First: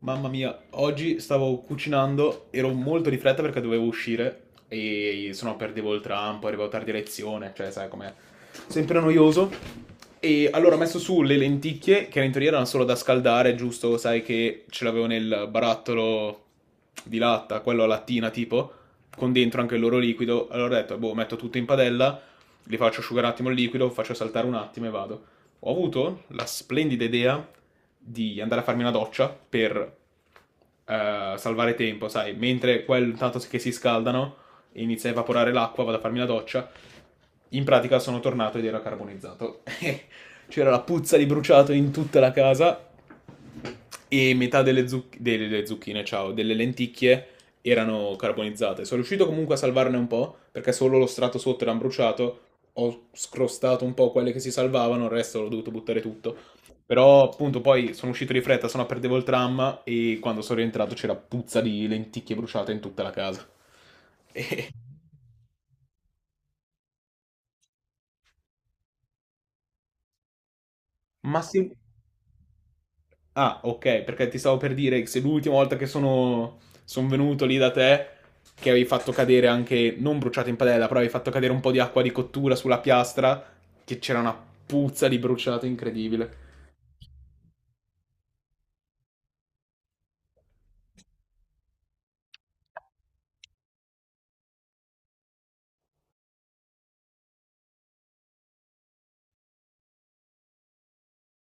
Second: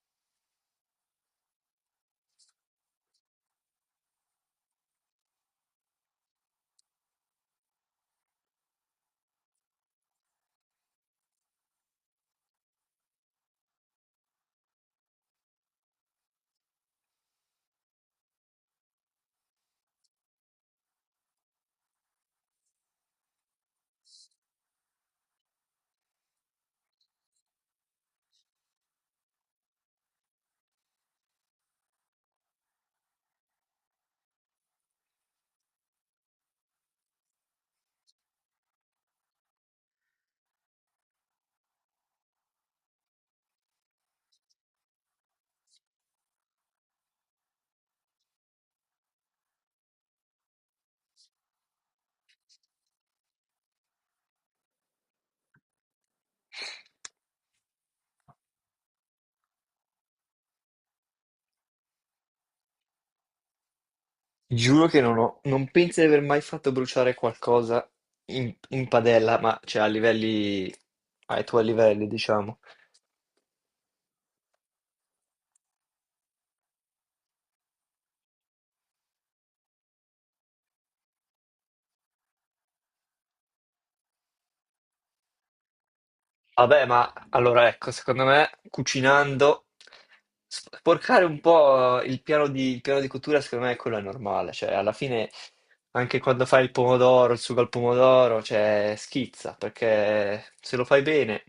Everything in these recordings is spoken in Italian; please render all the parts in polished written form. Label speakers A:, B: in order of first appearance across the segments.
A: Mamma mia, oggi stavo cucinando, ero molto di fretta perché dovevo uscire e se no perdevo il tram, poi arrivavo tardi a lezione, cioè sai com'è, sempre noioso. E allora ho messo su le lenticchie, che in teoria erano solo da scaldare, giusto, sai che ce l'avevo nel barattolo di latta, quello a lattina tipo, con dentro anche il loro liquido. Allora ho detto, boh, metto tutto in padella, li faccio asciugare un attimo il liquido, faccio saltare un attimo e vado. Ho avuto la splendida idea di andare a farmi una doccia per salvare tempo, sai, mentre quel tanto che si scaldano e inizia a evaporare l'acqua, vado a farmi la doccia. In pratica sono tornato ed era carbonizzato. C'era la puzza di bruciato in tutta la casa e metà delle zucchine, ciao, delle lenticchie erano carbonizzate. Sono riuscito comunque a salvarne un po', perché solo lo strato sotto era bruciato, ho scrostato un po' quelle che si salvavano, il resto l'ho dovuto buttare tutto. Però appunto poi sono uscito di fretta, sennò perdevo il tram e quando sono rientrato c'era puzza di lenticchie bruciate in tutta la casa.
B: Ti Giuro che non penso di aver mai fatto bruciare qualcosa in padella, ma cioè a livelli,
A: Ma
B: ai tuoi
A: sì.
B: livelli, diciamo.
A: Ah, ok, perché ti stavo per dire che se l'ultima volta che son venuto lì da te, che avevi fatto cadere anche, non bruciato in padella, però avevi fatto cadere un po' di acqua di cottura sulla piastra, che c'era una puzza di bruciato incredibile.
B: Vabbè, ma allora ecco, secondo me cucinando, sporcare un po' il piano di cottura, secondo me quello è normale, cioè alla fine anche quando fai il pomodoro, il sugo al pomodoro, cioè schizza, perché se lo fai bene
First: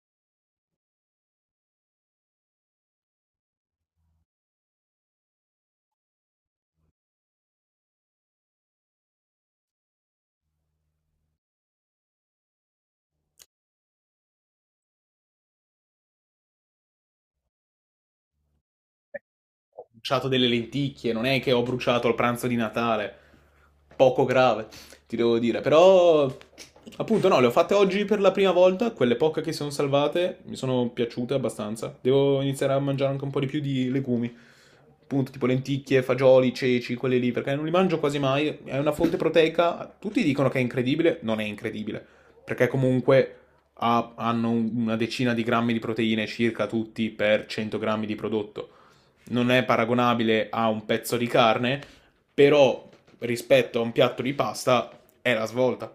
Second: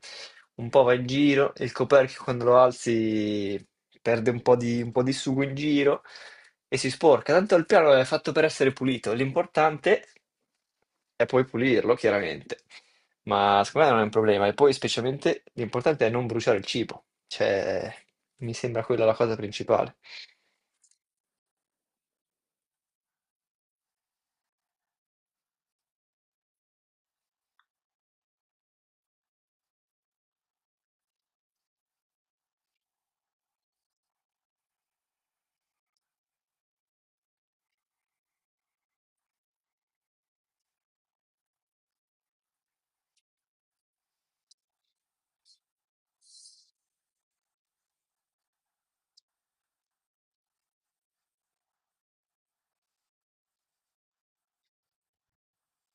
B: un po' va in giro e il coperchio quando lo alzi perde un po' di sugo in giro e si sporca, tanto il piano è fatto per essere pulito, l'importante è poi pulirlo, chiaramente. Ma secondo me non è un problema. E poi, specialmente, l'importante è non bruciare il cibo. Cioè, mi sembra quella la cosa
A: Ho
B: principale.
A: bruciato delle lenticchie, non è che ho bruciato il pranzo di Natale. Poco grave, ti devo dire. Però, appunto, no, le ho fatte oggi per la prima volta. Quelle poche che si sono salvate mi sono piaciute abbastanza. Devo iniziare a mangiare anche un po' di più di legumi. Appunto, tipo lenticchie, fagioli, ceci, quelli lì, perché non li mangio quasi mai. È una fonte proteica. Tutti dicono che è incredibile. Non è incredibile, perché comunque hanno una decina di grammi di proteine circa tutti per 100 grammi di prodotto, non è paragonabile a un pezzo di carne, però rispetto a un piatto di pasta è la svolta.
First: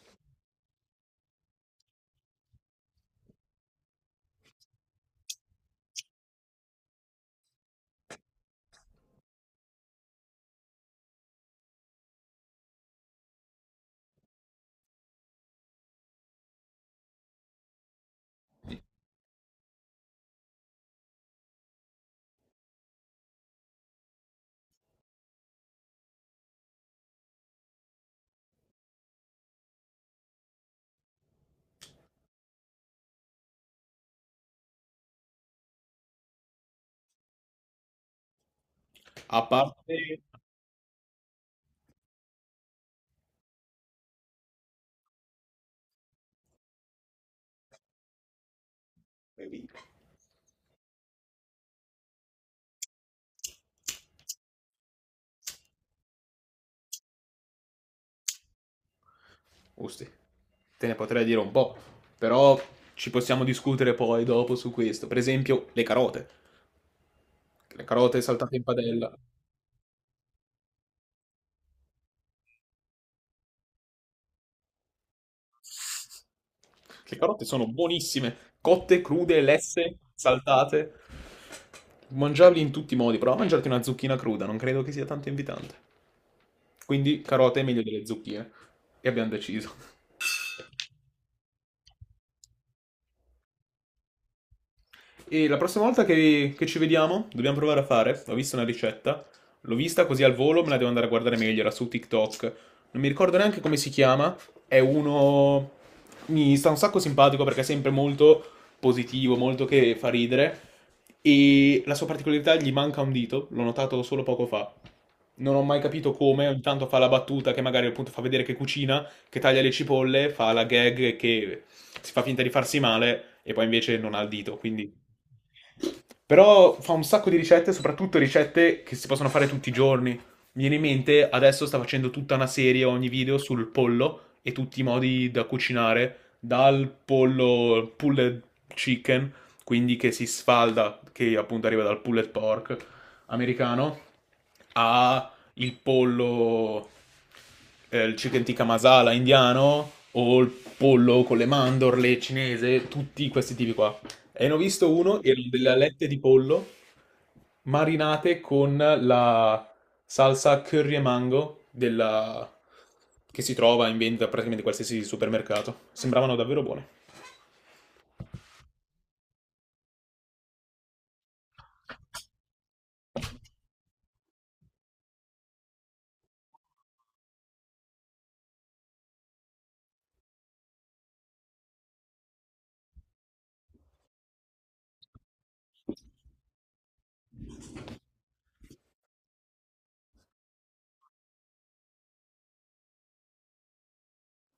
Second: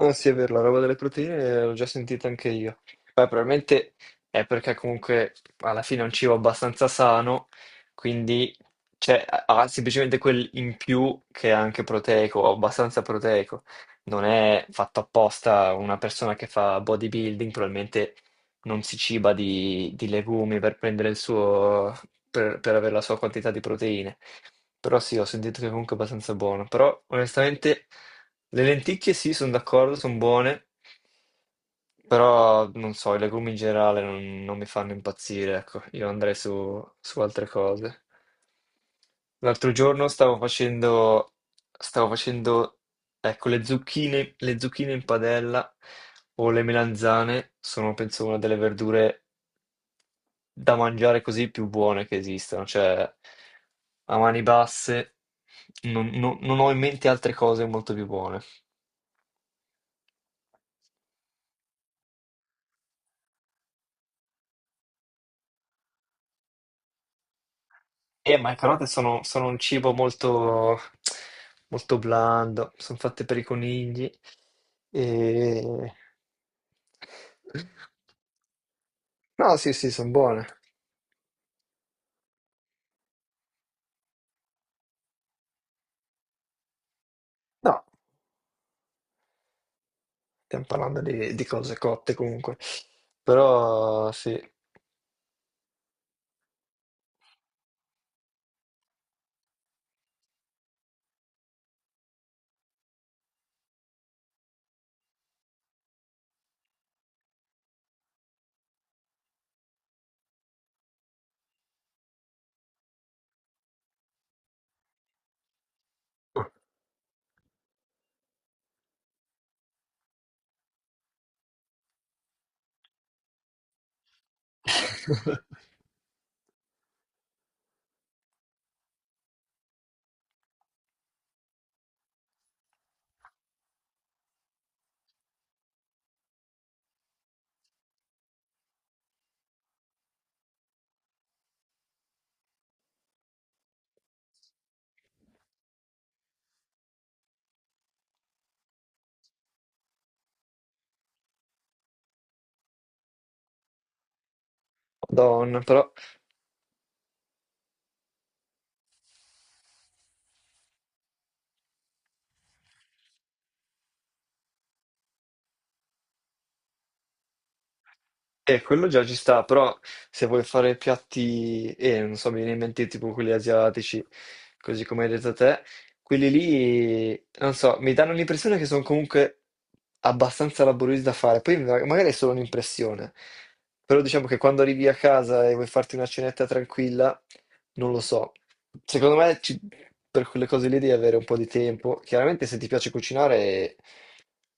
B: Non sì, è vero, la roba delle proteine l'ho già sentita anche io. Poi probabilmente è perché comunque alla fine è un cibo abbastanza sano, quindi cioè, ha semplicemente quel in più che è anche proteico, o abbastanza proteico. Non è fatto apposta una persona che fa bodybuilding, probabilmente non si ciba di legumi per prendere il suo, per avere la sua quantità di proteine. Però sì, ho sentito che comunque è abbastanza buono. Però onestamente le lenticchie sì, sono d'accordo, sono buone, però non so, i legumi in generale non mi fanno impazzire, ecco, io andrei su altre cose.
A: A
B: L'altro giorno
A: parte...
B: stavo facendo, ecco, le zucchine in padella o le melanzane sono, penso, una delle verdure da mangiare così più buone che esistano, cioè a mani basse non ho in mente altre cose molto più buone.
A: Usti, te ne potrei dire un po', però ci possiamo discutere poi dopo su questo. Per esempio, le carote. Le carote
B: Ma le
A: saltate in
B: carote
A: padella.
B: sono un cibo molto blando, sono fatte per i conigli. E...
A: Le carote sono buonissime, cotte, crude,
B: No, sì, sì,
A: lesse,
B: sono buone.
A: saltate. Mangiarli in tutti i modi, prova a mangiarti una zucchina cruda, non credo che sia tanto invitante. Quindi carote è meglio
B: No,
A: delle zucchine. E abbiamo deciso.
B: stiamo parlando di cose cotte comunque. Però sì.
A: E la prossima volta che ci vediamo, dobbiamo provare a fare. Ho visto una ricetta. L'ho vista così al volo, me la devo andare a guardare meglio. Era su TikTok. Non mi ricordo neanche come si chiama. È uno. Mi sta un sacco simpatico perché è sempre molto positivo, molto che fa ridere. E la sua particolarità, gli manca un dito. L'ho notato solo poco fa. Non ho mai capito come. Ogni tanto fa la battuta che magari appunto fa vedere che cucina, che taglia le cipolle, fa la gag che si fa finta di farsi male e poi invece non ha il dito. Quindi però fa un sacco di ricette, soprattutto ricette che si possono fare tutti i giorni. Mi viene in mente, adesso sta facendo tutta una serie, ogni video sul pollo e tutti i modi da cucinare, dal pollo pulled chicken, quindi che si sfalda, che appunto arriva dal pulled pork americano, a il pollo, il chicken tikka masala indiano o il pollo con le mandorle cinese, tutti questi tipi qua. E ne ho visto uno, erano
B: Madonna,
A: delle
B: però
A: alette di pollo marinate con la salsa curry e mango che si trova in vendita praticamente in qualsiasi supermercato. Sembravano davvero buone.
B: eh, quello già ci sta, però se vuoi fare piatti, non so, mi viene in mente tipo quelli asiatici, così come hai detto te, quelli lì, non so, mi danno l'impressione che sono comunque abbastanza laboriosi da fare, poi magari è solo un'impressione, però diciamo che quando arrivi a casa e vuoi farti una cenetta tranquilla, non lo so, secondo me ci- per quelle cose lì devi avere un po' di tempo, chiaramente se ti piace cucinare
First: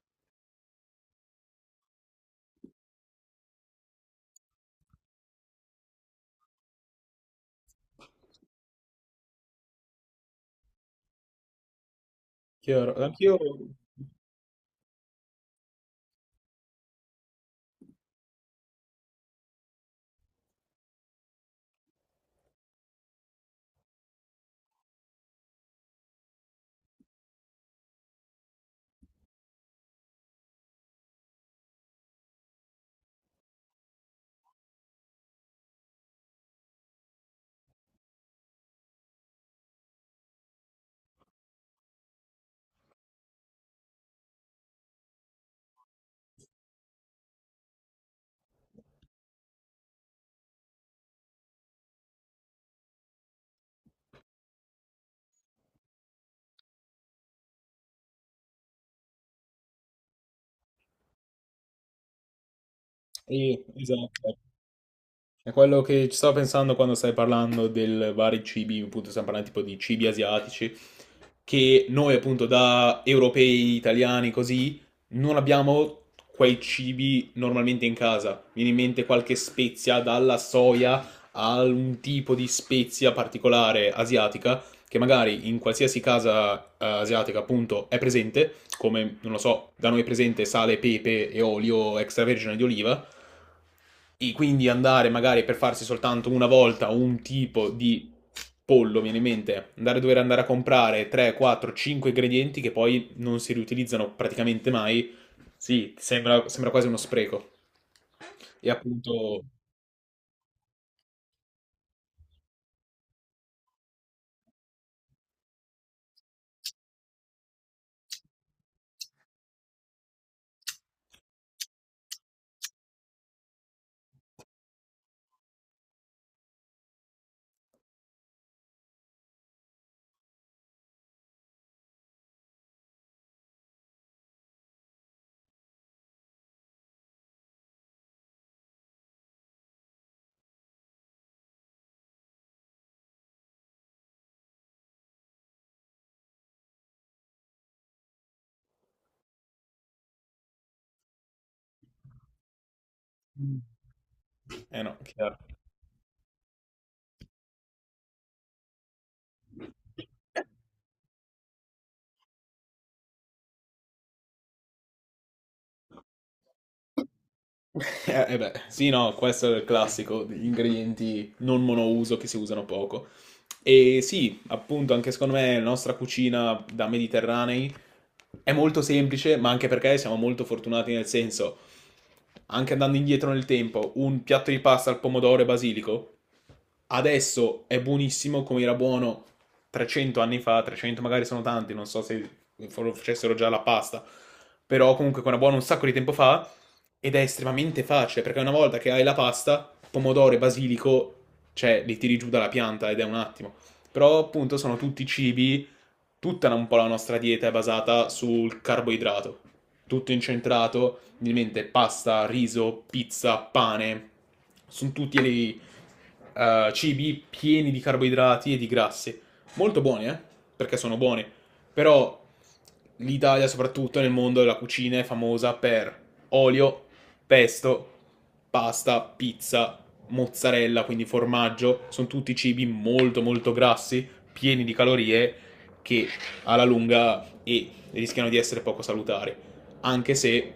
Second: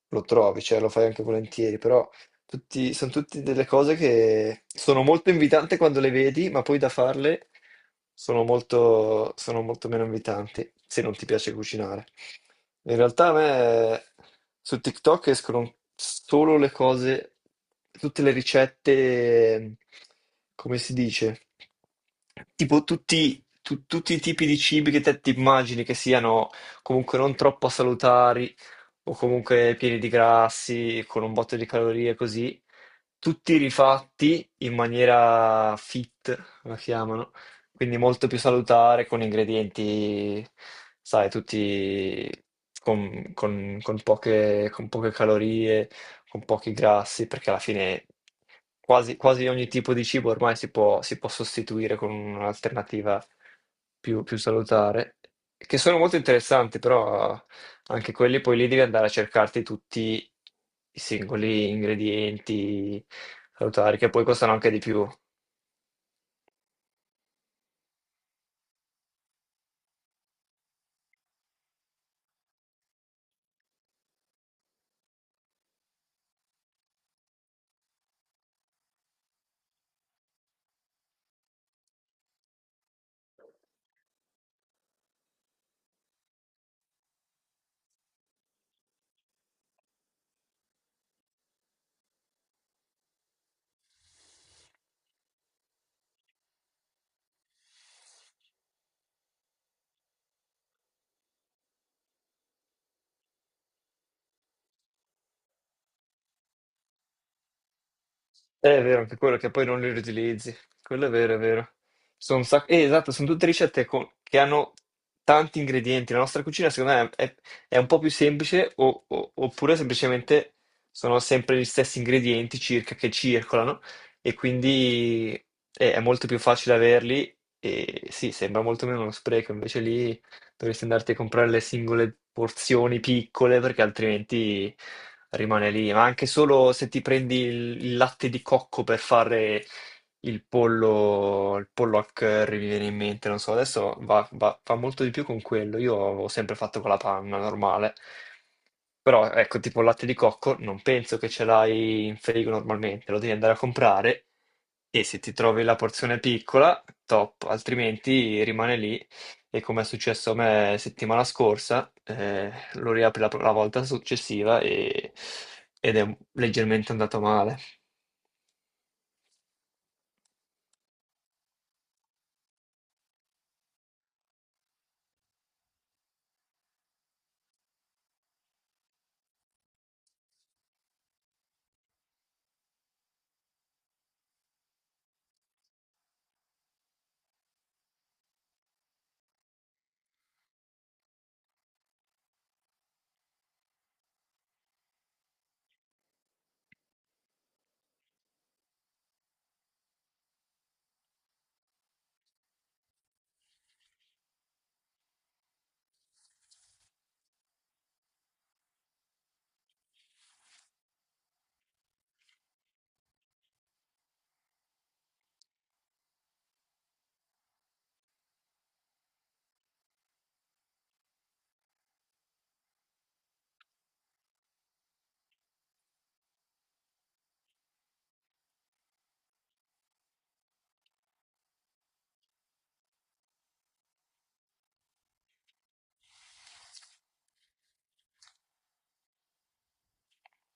B: lo trovi, cioè lo fai anche volentieri, però sono tutte delle cose che sono molto invitanti quando le vedi, ma poi da farle sono molto meno invitanti, se non ti piace cucinare.
A: Chiaro,
B: In realtà a
A: anch'io...
B: me su TikTok escono solo le cose, tutte le ricette, come si dice, tutti i tipi di cibi che te ti immagini che siano comunque non troppo salutari o comunque pieni di grassi, con un botto di calorie così, tutti rifatti in maniera fit, la chiamano, quindi molto più salutare, con ingredienti, sai, tutti con poche calorie, con pochi grassi, perché alla fine quasi ogni tipo di cibo ormai si può sostituire con un'alternativa più salutare, che sono molto interessanti, però anche quelli poi lì devi andare a cercarti tutti i singoli ingredienti salutari, che poi
A: esatto.
B: costano anche di più.
A: È quello che ci stavo pensando quando stai parlando del vari cibi, appunto stiamo parlando tipo di cibi asiatici, che noi appunto da europei, italiani, così, non abbiamo quei cibi normalmente in casa. Mi viene in mente qualche spezia, dalla soia a un tipo di spezia particolare asiatica, che magari in qualsiasi casa asiatica appunto è presente, come, non lo so, da noi è presente sale, pepe e olio extravergine di oliva, e quindi andare magari per farsi soltanto una volta un tipo di pollo, viene in mente, andare a dover andare a comprare 3, 4, 5 ingredienti che poi non si riutilizzano praticamente mai, sì, sembra, sembra quasi uno spreco. E
B: È vero, anche quello
A: appunto...
B: che poi non li riutilizzi. Quello è vero, è vero. Sono un sacco... esatto, sono tutte che hanno tanti ingredienti. La nostra cucina, secondo me, è un po' più semplice, oppure semplicemente sono sempre gli stessi ingredienti circa che circolano, e quindi è molto più facile averli. E sì, sembra molto meno uno spreco, invece lì. Dovresti andarti a comprare le singole porzioni piccole perché altrimenti rimane lì. Ma anche solo se ti prendi il latte di cocco per fare il pollo al curry, mi viene in mente, non so, adesso fa molto di più con quello. Io ho sempre fatto con la panna normale. Però ecco, tipo il latte di cocco, non penso che ce l'hai in frigo normalmente, lo devi andare a comprare
A: Eh no,
B: e se ti
A: chiaro.
B: trovi la porzione piccola, top, altrimenti rimane lì e come è successo a me settimana scorsa, lo riapri la volta successiva ed è leggermente andato male.
A: Eh beh, sì, no, questo è il classico degli ingredienti non monouso che si usano poco. E sì, appunto, anche secondo me la nostra cucina da mediterranei è molto semplice, ma anche perché siamo molto fortunati nel senso, anche andando indietro nel tempo, un piatto di pasta al pomodoro e basilico adesso è buonissimo come era buono 300 anni fa, 300 magari sono tanti, non so se lo facessero già la pasta, però comunque era buono un sacco di tempo fa ed è estremamente facile perché una volta che hai la pasta, pomodoro e basilico, cioè li tiri giù dalla pianta ed è un attimo. Però appunto sono tutti cibi, tutta un po' la nostra dieta è basata sul carboidrato, tutto incentrato, ovviamente pasta, riso, pizza, pane, sono tutti cibi pieni di carboidrati e di grassi. Molto buoni, eh? Perché sono buoni. Però l'Italia, soprattutto nel mondo della cucina, è famosa per olio, pesto, pasta, pizza, mozzarella, quindi formaggio. Sono tutti cibi molto molto grassi, pieni di calorie, che alla lunga e rischiano di essere poco salutari anche se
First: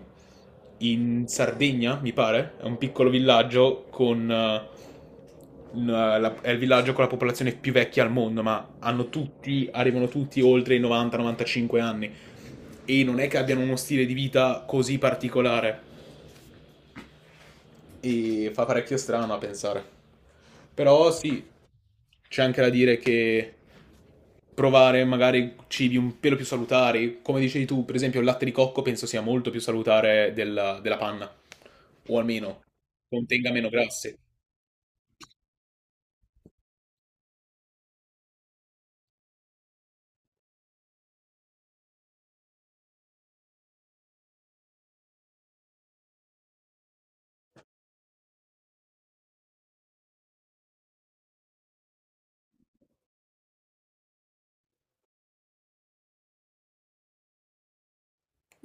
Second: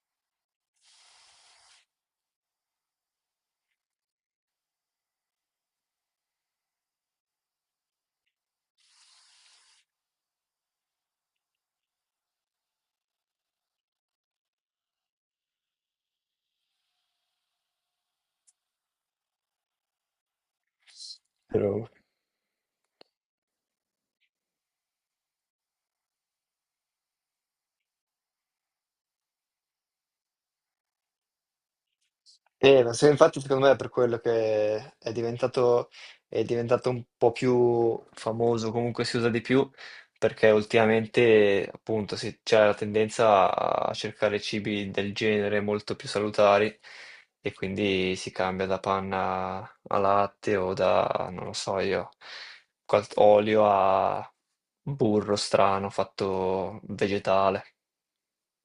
A: in Sardegna, mi pare, è un piccolo villaggio è il villaggio con la popolazione più vecchia al mondo, ma hanno tutti, arrivano tutti oltre i 90-95 anni e non è che abbiano uno stile di vita così particolare e fa parecchio strano a pensare. Però sì,
B: Però
A: c'è anche da dire che provare magari cibi un pelo più salutari. Come dicevi tu, per esempio, il latte di cocco penso sia molto più salutare della, della panna, o almeno
B: eh, infatti
A: contenga
B: secondo
A: meno
B: me è per quello
A: grassi.
B: è diventato un po' più famoso, comunque si usa di più, perché ultimamente appunto c'è la tendenza a cercare cibi del genere molto più salutari e quindi si cambia da panna a latte o da, non lo so io, olio a burro strano fatto vegetale.